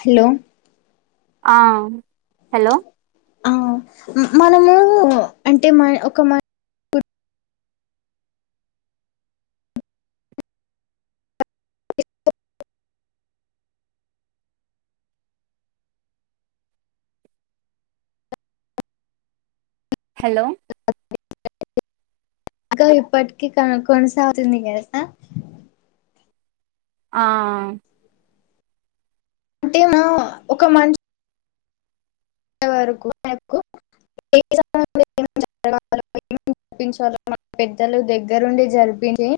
Hello ఆ hello ఆ మనము అంటే మ ఒక మ హలో అక్క ఇప్పటికీ కొని కొనసాగుతుంది కదా అక్క ఆ అంటేను ఒక మన్ వరకు వరుకు ఏ [unintelligible] మనం పెద్దలు దగ్గరుండి జరిపింది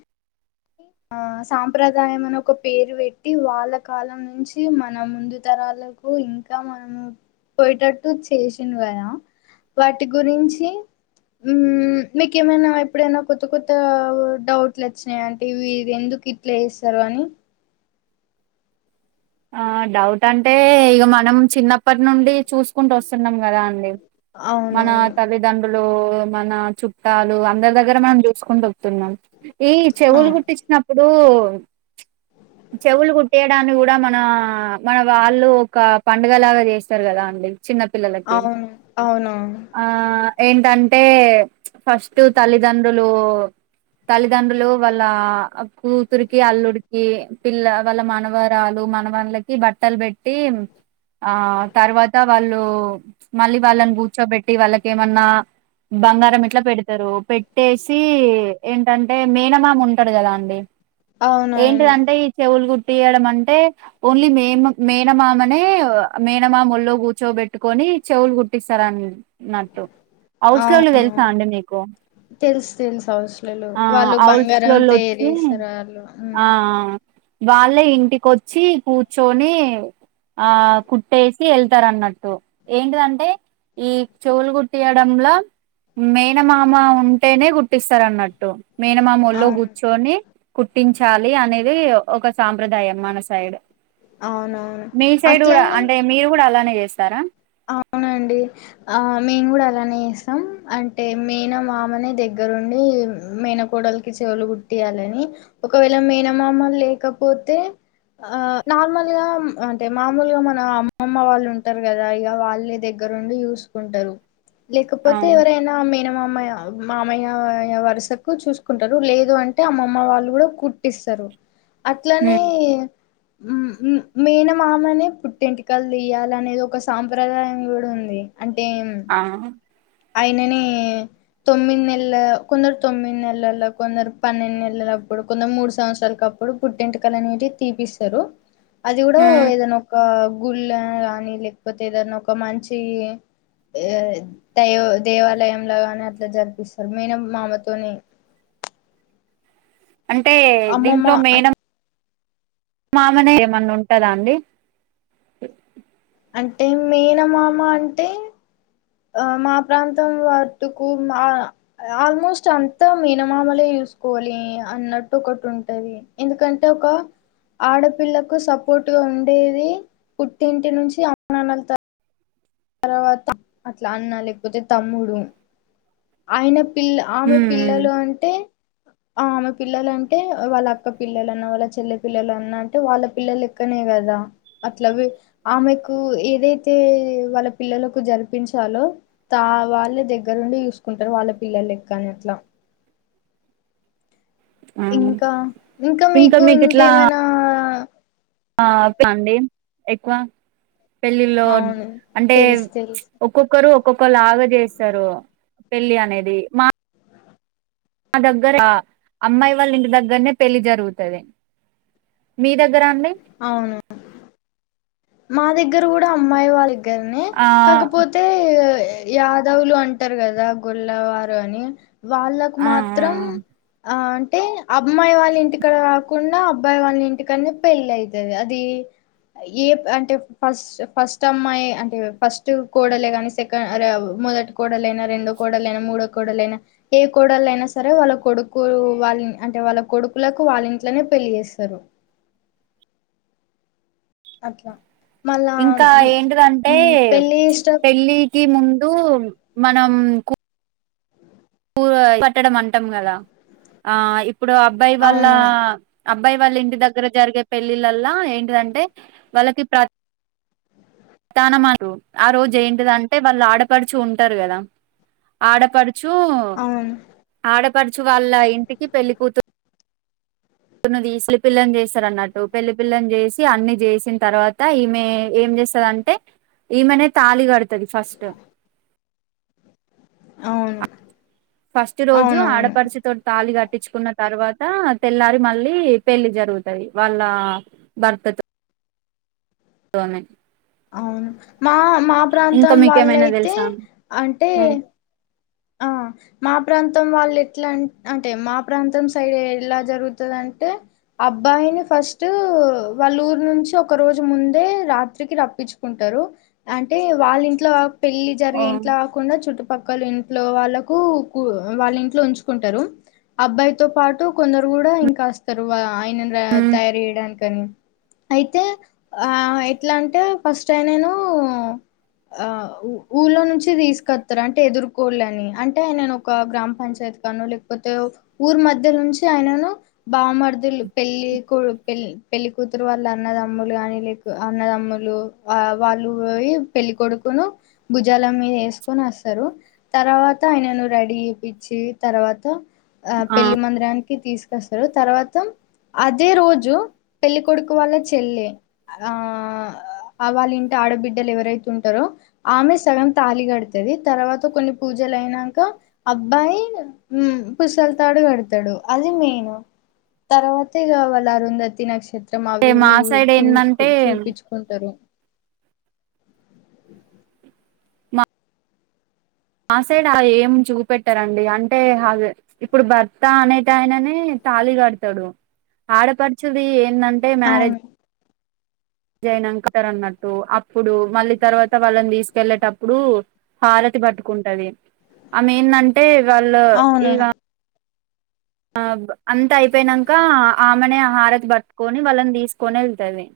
హే ఆ సాంప్రదాయం అని ఒక పేరు పెట్టి వాళ్ళ కాలం నుంచి మన ముందు తరాలకు ఇంకా మనము పోయేటట్టు చేసిండు ఆయన వాటి గురించి మ్మ్ మీకేమైనా ఎప్పుడైనా కొత్త కొత్త డౌట్లు వచ్చినాయ వీరు ఎందుకు ఇట్ల చేస్తారని ఆ డౌట్ అంటే ఇక మనం చిన్నప్పటి నుండి చూసుకుంటూ వస్తున్నాం కదా అండి మన అవునవును తల్లిదండ్రులు మన చుట్టాలు అందరి దగ్గర మనం చూసుకుంటూ తున్నాం ఈ ఆ చెవులు కుట్టించినప్పుడు చెవులు కుట్టియడాన్ని కూడా మా మన వాళ్ళు ఒక పండుగ లాగా చేస్తారు కదా అండి చిన్నపిల్లలకి అవును అవునవును ఆ ఏంటంటే ఫస్ట్ తల్లిదండ్రులు తల్లిదండ్రులు వాళ్ళ కూతురికి అల్లుడికి పిల్ల వాళ్ళ మనవరాలు మ మనవాళ్ళకి బట్టలు పెట్టి ఆ తర్వాత వాళ్ళు మళ్ళీ వాళ్ళు ను కూర్చొపెట్టి వాళ్ళకు ఏమన్నా బంగారం ఇట్లా పెడతారు పెట్టేసి ఏంటంటే అంటే మేనమామ ఉంటాడు కదా అండి ఏంటి అవునవును అంటే ఈ చెవులు కుట్టియడం అంటే ఓన్లీ మే మేనమామనే మేనమామ వోళ్ళో కూర్చోబెట్టుకొని చెవులు కుట్టిస్తారు అని నట్టు అవసోళ్ళు అవును తెలుసా అండి నీకు తెలుసు తెలుసు అవసలొల్లు వాళ్ళు బంగారం హౌస్లోళ్ళు తయారు వచ్చి చేస్తారు వాళ్ళు మ్మ్ ఆ వాళ్ళే ఇంటికొచ్చి కూర్చొని ఆ కుట్టేసి వెళ్తారు అన్నట్టు ఏంటిదంటే ఉమ్ చెవులు కుట్టయడంలా మేనమామ ఉంటేనే కుట్టిస్తారు అన్నట్టు మేనమామ ఒళ్ళో అవును కూర్చొని కుట్టించాలి అనేది ఒక సాంప్రదాయం మన సైడ్ అవునవును మీ సైడ్ కూడా అంటే మీరు కూడా అలానే చేస్తారా అవును అండి ఆ మేము కూడా అలానే చేస్తాం అంటే మేనమమా నే దగ్గరుండి మేనకోడలకి చెవులు కుట్టటియాలని ఒకవేళ మేనమామలు లేకపోతే ఆ నార్మల్గా అంటే మామూలుగా మన అమ్మమ్మ వాళ్ళు ఉంటారు కదా ఇక వాళ్ళే దగ్గరండి చూసుకుంటారు లేకపోతే అవును ఎవరైనా మేనమామయ మామయ్య వరుసకు చూసుకుంటారు లేదు అంటే అమ్మమ్మ వాళ్ళు కూడా కుట్టిస్తారు అట్లానే హ్మ్ మేనమామనే పుట్టింటికలు తీయాలి అనేది ఒక సాంప్రదాయం కూడా ఉంది అంటే ఆ అయిననే తొమ్మిది నెల కొందరు తొమ్మిది నెలల కొందరు పన్నెండు నెలలప్పుడు కొందరు మూడు సంవత్సరాల అప్పుడు పుట్టింటికలు అనేది తీపిస్తారు అది కూడా హ్మ్ ఏదైనా ఒక గుళ్ళ గానీ లేకపోతే ఏదన్నా ఒక మంచి దయో దేవాలయంంలోగాని అట్లా జరిపిస్తారు మేన మామతోని అంటే దీంట్లో అ మేన మామనే ఏమన్నా ఉంటందా అండి అంటే మేనమామ అంటే ఆ మా ప్రాంతం వాటుకు ఆల్మోస్ట్ అంతా మేనమామలే చూసుకోవాలి అన్నట్టు ఒకటి ఉంటది ఎందుకంటే ఒక ఆడపిల్లకు సపోర్టుగా ఉండేది పుట్టింటి నుంచి అమ్మ నానా తర్ తర్వాత అట్లా అన్న లేకపోతే తమ్ముడు అయిన పిల్ల ఆమె ఉమ్ పిల్లలు అంటే ఆ ఆమె పిల్లలు అంటే వాళ్ళ అక్క పిల్లలున్న వాళ్ళ చెల్లె పిల్లలన్న అంటే వాళ్ళ పిల్లలుక్కనే కదా అట్లవి ఆమెకు ఏదైతే వాళ్ళ పిల్లలకు జరిపించాలో తా వాళ్ళే దగ్గరుండి చూసుకుంటారు వాళ్ళ పిల్లలక్కని అట్లా ఉమ్ ఇంకా ఇంకా మీకు ఇంకేమైనా ఆ ఆండి ఎక్కువ పెళ్ళిలో అవును అంటే తెలుసు తెలుసు ఒక్కొక్కరు ఒక్కొక్కళ్ళ లాగ చేస్తారు పెళ్ళి అనేది మా మా దగ్గర అమ్మాయి వాళ్ళ ఇంటి దగ్గరనే పెళ్లి జరుగుతుంది మీ దగ్గర అండి అవును మా దగ్గర కూడా అమ్మాయి వాళ్ళ దగ్గరనే ఆ కాకపోతే యాదవులు అంటారు కదా గొల్ల వారు అని వాళ్ళకు ఆ ఆ మాత్రం ఆ అంటే అమ్మాయి వాళ్ళ ఇంటికాకుండా అబ్బాయి వాళ్ళ ఇంటికనే పెళ్ళి అయితది అది ఏ అంటే ఫస్ట్ ఫస్ట్ అమ్మాయి ఎ అంటే ఫస్ట్ కోడలే కానీ సెకండ్ మొదటి కోడలే రెండో కోడలుయినా మూడో కోడలైనా ఏ కోడలు అయినా సరే వాళ్ళ కొడుకు వాళ్ళని అంటే వాళ్ళ కొడుకులకు వాళ్ళ ఇంట్లోనే పెళ్లి చేస్తారు అట్లా మళ్ళా ఇంకా ఏంటిదంటే మ్ పెళ్లి చేసేట పెళ్ళి కి ముందు మనం పూ పట్టడం అంటాం కదా ఆ ఇప్పుడు అబ్బాయి వాళ్ళ అవును అబ్బాయి వాళ్ళ ఇంటి దగ్గర జరిగే పెళ్ళిళ్ళల్లా ఏంటిదంటే వాళ్ళకి ప్ర తానమాడు ఆరోజు ఏంటిదంటే వాళ్ళా ఆడపడచు ఉంటారు కదా ఆడపడుచు అవును పడుచు వాళ్ళ ఇంటికి పెళ్ళికూతు దిస్లిపిల్లను చేస్తారు అన్నట్టు పెళ్లి పిల్లని చేసి అన్ని చేసిన తర్వాత ఈమె ఏం చే స్తదంటే ఈమెనే తాళి కడుతాది ఫస్ట్ అవును ఫస్ట్ రోజు అవునవును ఆడపడుచుతోటి తాళి క ట్టిచుకున్న తర్వాత తెల్లారి మళ్ళీ పెళ్లి జరుగుతాది వాళ్ళ భర్తతో తోనే అవును మా మా ఇంకా ప్రాంతం మీకేమైనా వాళ్ళయితే తెలుసా అంటే ఓ ఆ మా ప్రాంతం వాళ్ళు ఎట్లా అం అంటే మా ప్రాంతం సైడ్ ఎలా జరుగుతది అం టే అబ్బాయిని ఫస్ట్ వాళ్ళురు నుంచి ఒక రోజు ముందే రాత్రికి ర ప్పిచుకుంటారు అంటే వాళ్ళ ఇంట్లో పెళ్లి ఆ జరిగే ఇంట్లో కాకుండా చుట్టుపక్కల ఇం ట్లో వాళ్ళకు కు వాళ్ళ ఇంట్లో ఉంచుకుంటారు అబ్బాయితో పాటు కొందరు కూడా ఇంకా అస్తారు వ ఆయనని రా తయారు చేయడానికని అయితే ఆ ఎట్లాంటే ఫస్ట్ ఆయనను ఆ ఊళ్ళోనుంచి తీసుకొస్తారు అంటే ఎదురు కోళ్ళని అంటే ఆయనను ఒక గ్రామ పంచాయతీ కాడనో లేకపోతే ఊరు మధ్య నుంచి ఆయనను బామార్దులు పెళ్లి కూ పెళ్ పెళ్లి కూతురు వాళ్ళు అన్నదమ్ములు కానీ లేక అన్నదమ్ము లు ఆ వాళ్ళు పోయి పెళ్లి కొడుకుని భుజాల మీద ఏసుకొని వస్తారు తర్వాత ఆయనను రెడీ చేప్పిచ్చి తర్వాత ఆ పెళ్లి మందిరానికి తీసుకొ స్తారు తర్వాత అదే రోజు పెళ్లికొడుకు వాళ్ళ చెల్లి ఆ అ వాళింట ఆడబిడ్డలు ఎవరైతే ఉంటారో ఆమె సగం తాళి కడుతాది తర్వాత కొన్ని పూజలు అయినాంక అబ్బాయి ఉమ్మ్ పుసల్ తాడు కడతాడు అది మెయిను తర్వాత ఇగ వాళ్ళు అరుంధతి నక్ష త్రం అంటే మా అవిఇవి సైడ్ చూ ఏందంటే చూపిచుకుంటారు మాసైడ్ ఆ ఏం చూపెట్టారంండి అంటే ఇప్పుడు భర్త అనేటి ఆయననే తాళిగాడతాడు ఆడపడుచుది ఏందంటే మ్యారేజ్ అవును జ్ నంకతారు అన్నట్టు అప్పుడు మళ్ళీ తర్వాత వాళ్ళని తీసుకెళ్ళేటప్పుడు హార తి పట్టుకుంటది ఆమె ఏందంటే వాళ్ళు అవును ఇగ ఆ అంత అయిపోయినాంక ఆమెనే ఆహారతి పట్టుకొని వాళ్ళని తీసుకొని ఎళ్తాది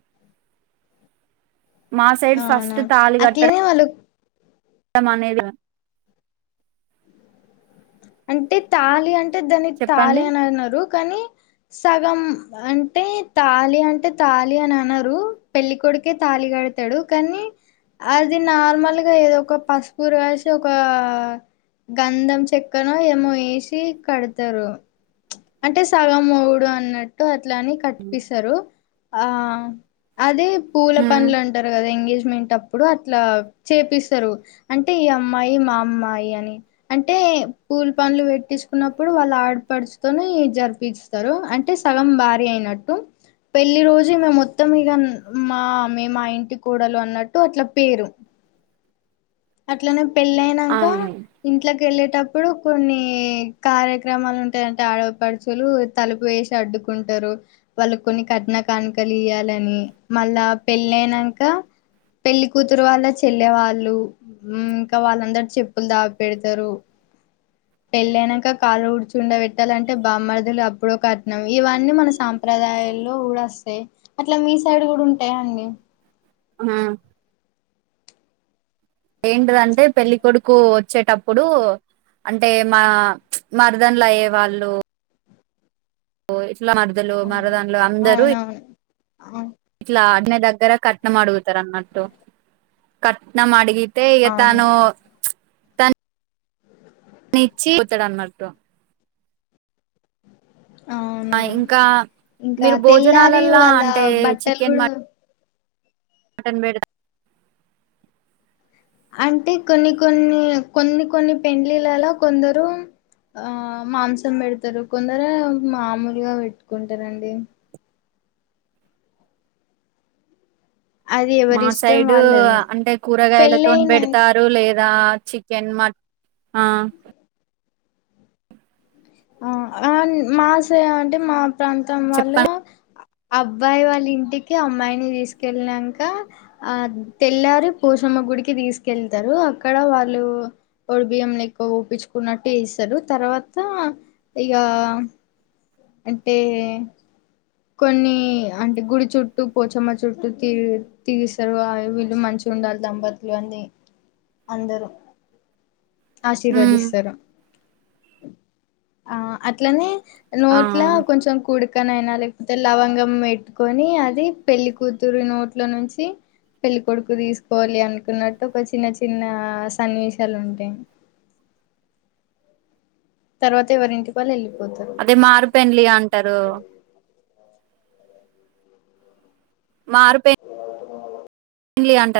మాసైడ్ ఫస్ట్ అవునవును తాళి కట్టడ అట్లనే వాళ్ళు మనేది అంటే తాళి అంటే దాని తాళి చెప్పండి అని అనరు కానీ సగం అంటే తాళి అంటే తాళి అని అనరు పెళ్ళికొడుకే తాళిక డతాడు కానీ అది నార్మల్గా ఏదో ఒక పసుపు రాసి ఒక గంధం చె అక్కన ఏమో వేసి కడతారు అంటే సగం మోడు అన్నట్టు లని కట్పిస్తారు ఆ అదే పూల హ్మ్ పండ్లు అంటారు కదా ఎంగేజ్ మింటప్పుడు అట్లా చేపిస్తారు అంటే ఈ అమ్మాయి మా అమ్మాయి అని అంటే పూల్ పనులు పెట్టించుకున్నప్పుడు వాళ్ళు ఆడపడుచుతోనే జరిపించుతారు అంటే సగం భారీ అయిన నట్టు పెళ్లి రోజు న మొత్తం ఇగ మా మే మా ఇంటి కూడలు అన్నట్టు అట్లా పేరు అట్లనే పెళ్ళ అయినంకా అవును ఇంట్లో వెళ్ళేటప్పుడు కొన్ని కార్యక్రమాలు ఉంటాయంటే ఆడపడుచులు తలుపు వేసాడు. కుంటారు వాళ్ళు కొన్ని కట్నా కానుకలు ఇయ్యాలని మళ్ళా పెళ్ళ అయినంకా పెళ్లి కూతురు వాళ్ళ చెల్లె వాళ్ళు మ్ ఇంకా వాళ్ళందరు చెప్పులు దాగి పెడతారు. పెళ్ళయనంకా కాళ్ళు డ్చుండ పెట్టాలంటే బామ్మర్దులు అప్పుడో కట్నం ఇవన్నీ మన సాంప్రదాయ దయల్లో కూడా వస్తాయి అట్లా మీ సైడ్ కూడా ఉంటాయా అండి? ఆ ఏంటిదంటే పెళ్ళ కొడుకు వచ్చేటప్పుడు అంటే చ్ మా మరదలు అయ్యే వాళ్ళు ఇట్లా మరదలు మరదన్లు అందరూ అవునవును ఇట్లా అ దగ్గర కట్నం అడుగుతారు అన్నట్టు కట్నం అడిగి తెయిగా అవును తాను తను నిచ్చి కొతడాన్నట్టు అవునువును ఇంకా ఇంకా మీరు తెల్లారి భోజనాలల్లా వాళ్ళ అంటే బట్టలు చికెన్ కూడా మటన్ బేడత అంటే కొన్ని కొన్ని కొన్ని కొన్ని పెండ్లిలలా కొందరు ఆ మాంసం పెడతారు కొందరు మామూలుగా పెట్టుకుంటారండి. అది మా ఎవరి ఇష్టం సైడు వాళ్ళది అంటే కూరగాయలతో పెళ్ళయిన పెడతారు లేదు రా చికెన్ మటన్ అ ఆ అన్ మాసయ అంటే మా ప్రాంతం వాళ్ళు అబ్బాయి వాళ్ళ ఇంటికి అమ్మాయిని తీసుకెళ్ళినాక ఆ తెల్లారి పోషం గుడికి తీసుకెళ్తారు అక్కడ వాళ్ళు పొడు బియ్యంలు ఎక్కువ ఊపించుకున్నట్టు ఇస్తారు త తర్వాత ఇగ అంటే కొన్ని అంటే గుడి చుట్టూ, పోచమ్మ చుట్టూ తీ తీస్తారు వాయు వీళ్ళు మంచి ఉండాలి దంపతులు అని అందరూ హ్మ్. ఆశీర్వదిస్తారు ఆ అట్లానే ఆ ఆ! నోట్లా కొంచెం కుడుకనయినాలె లవంగం పెట్టుకొని అది పెళ్లి కూతురు నోట్లో నుంచి పెళ్ళికొడుకు తీసుకోవాలి అనుకున్నట్టు ఒక చిన్న చిన్న సన్నివేశాలు ఉంటాయి. [unintelligible] తర్వాత ఎవరింటికి వాళ్ళు వెళ్ళి అదే మారు పెండ్లి అంటారు మారుపే ళ్లి అంట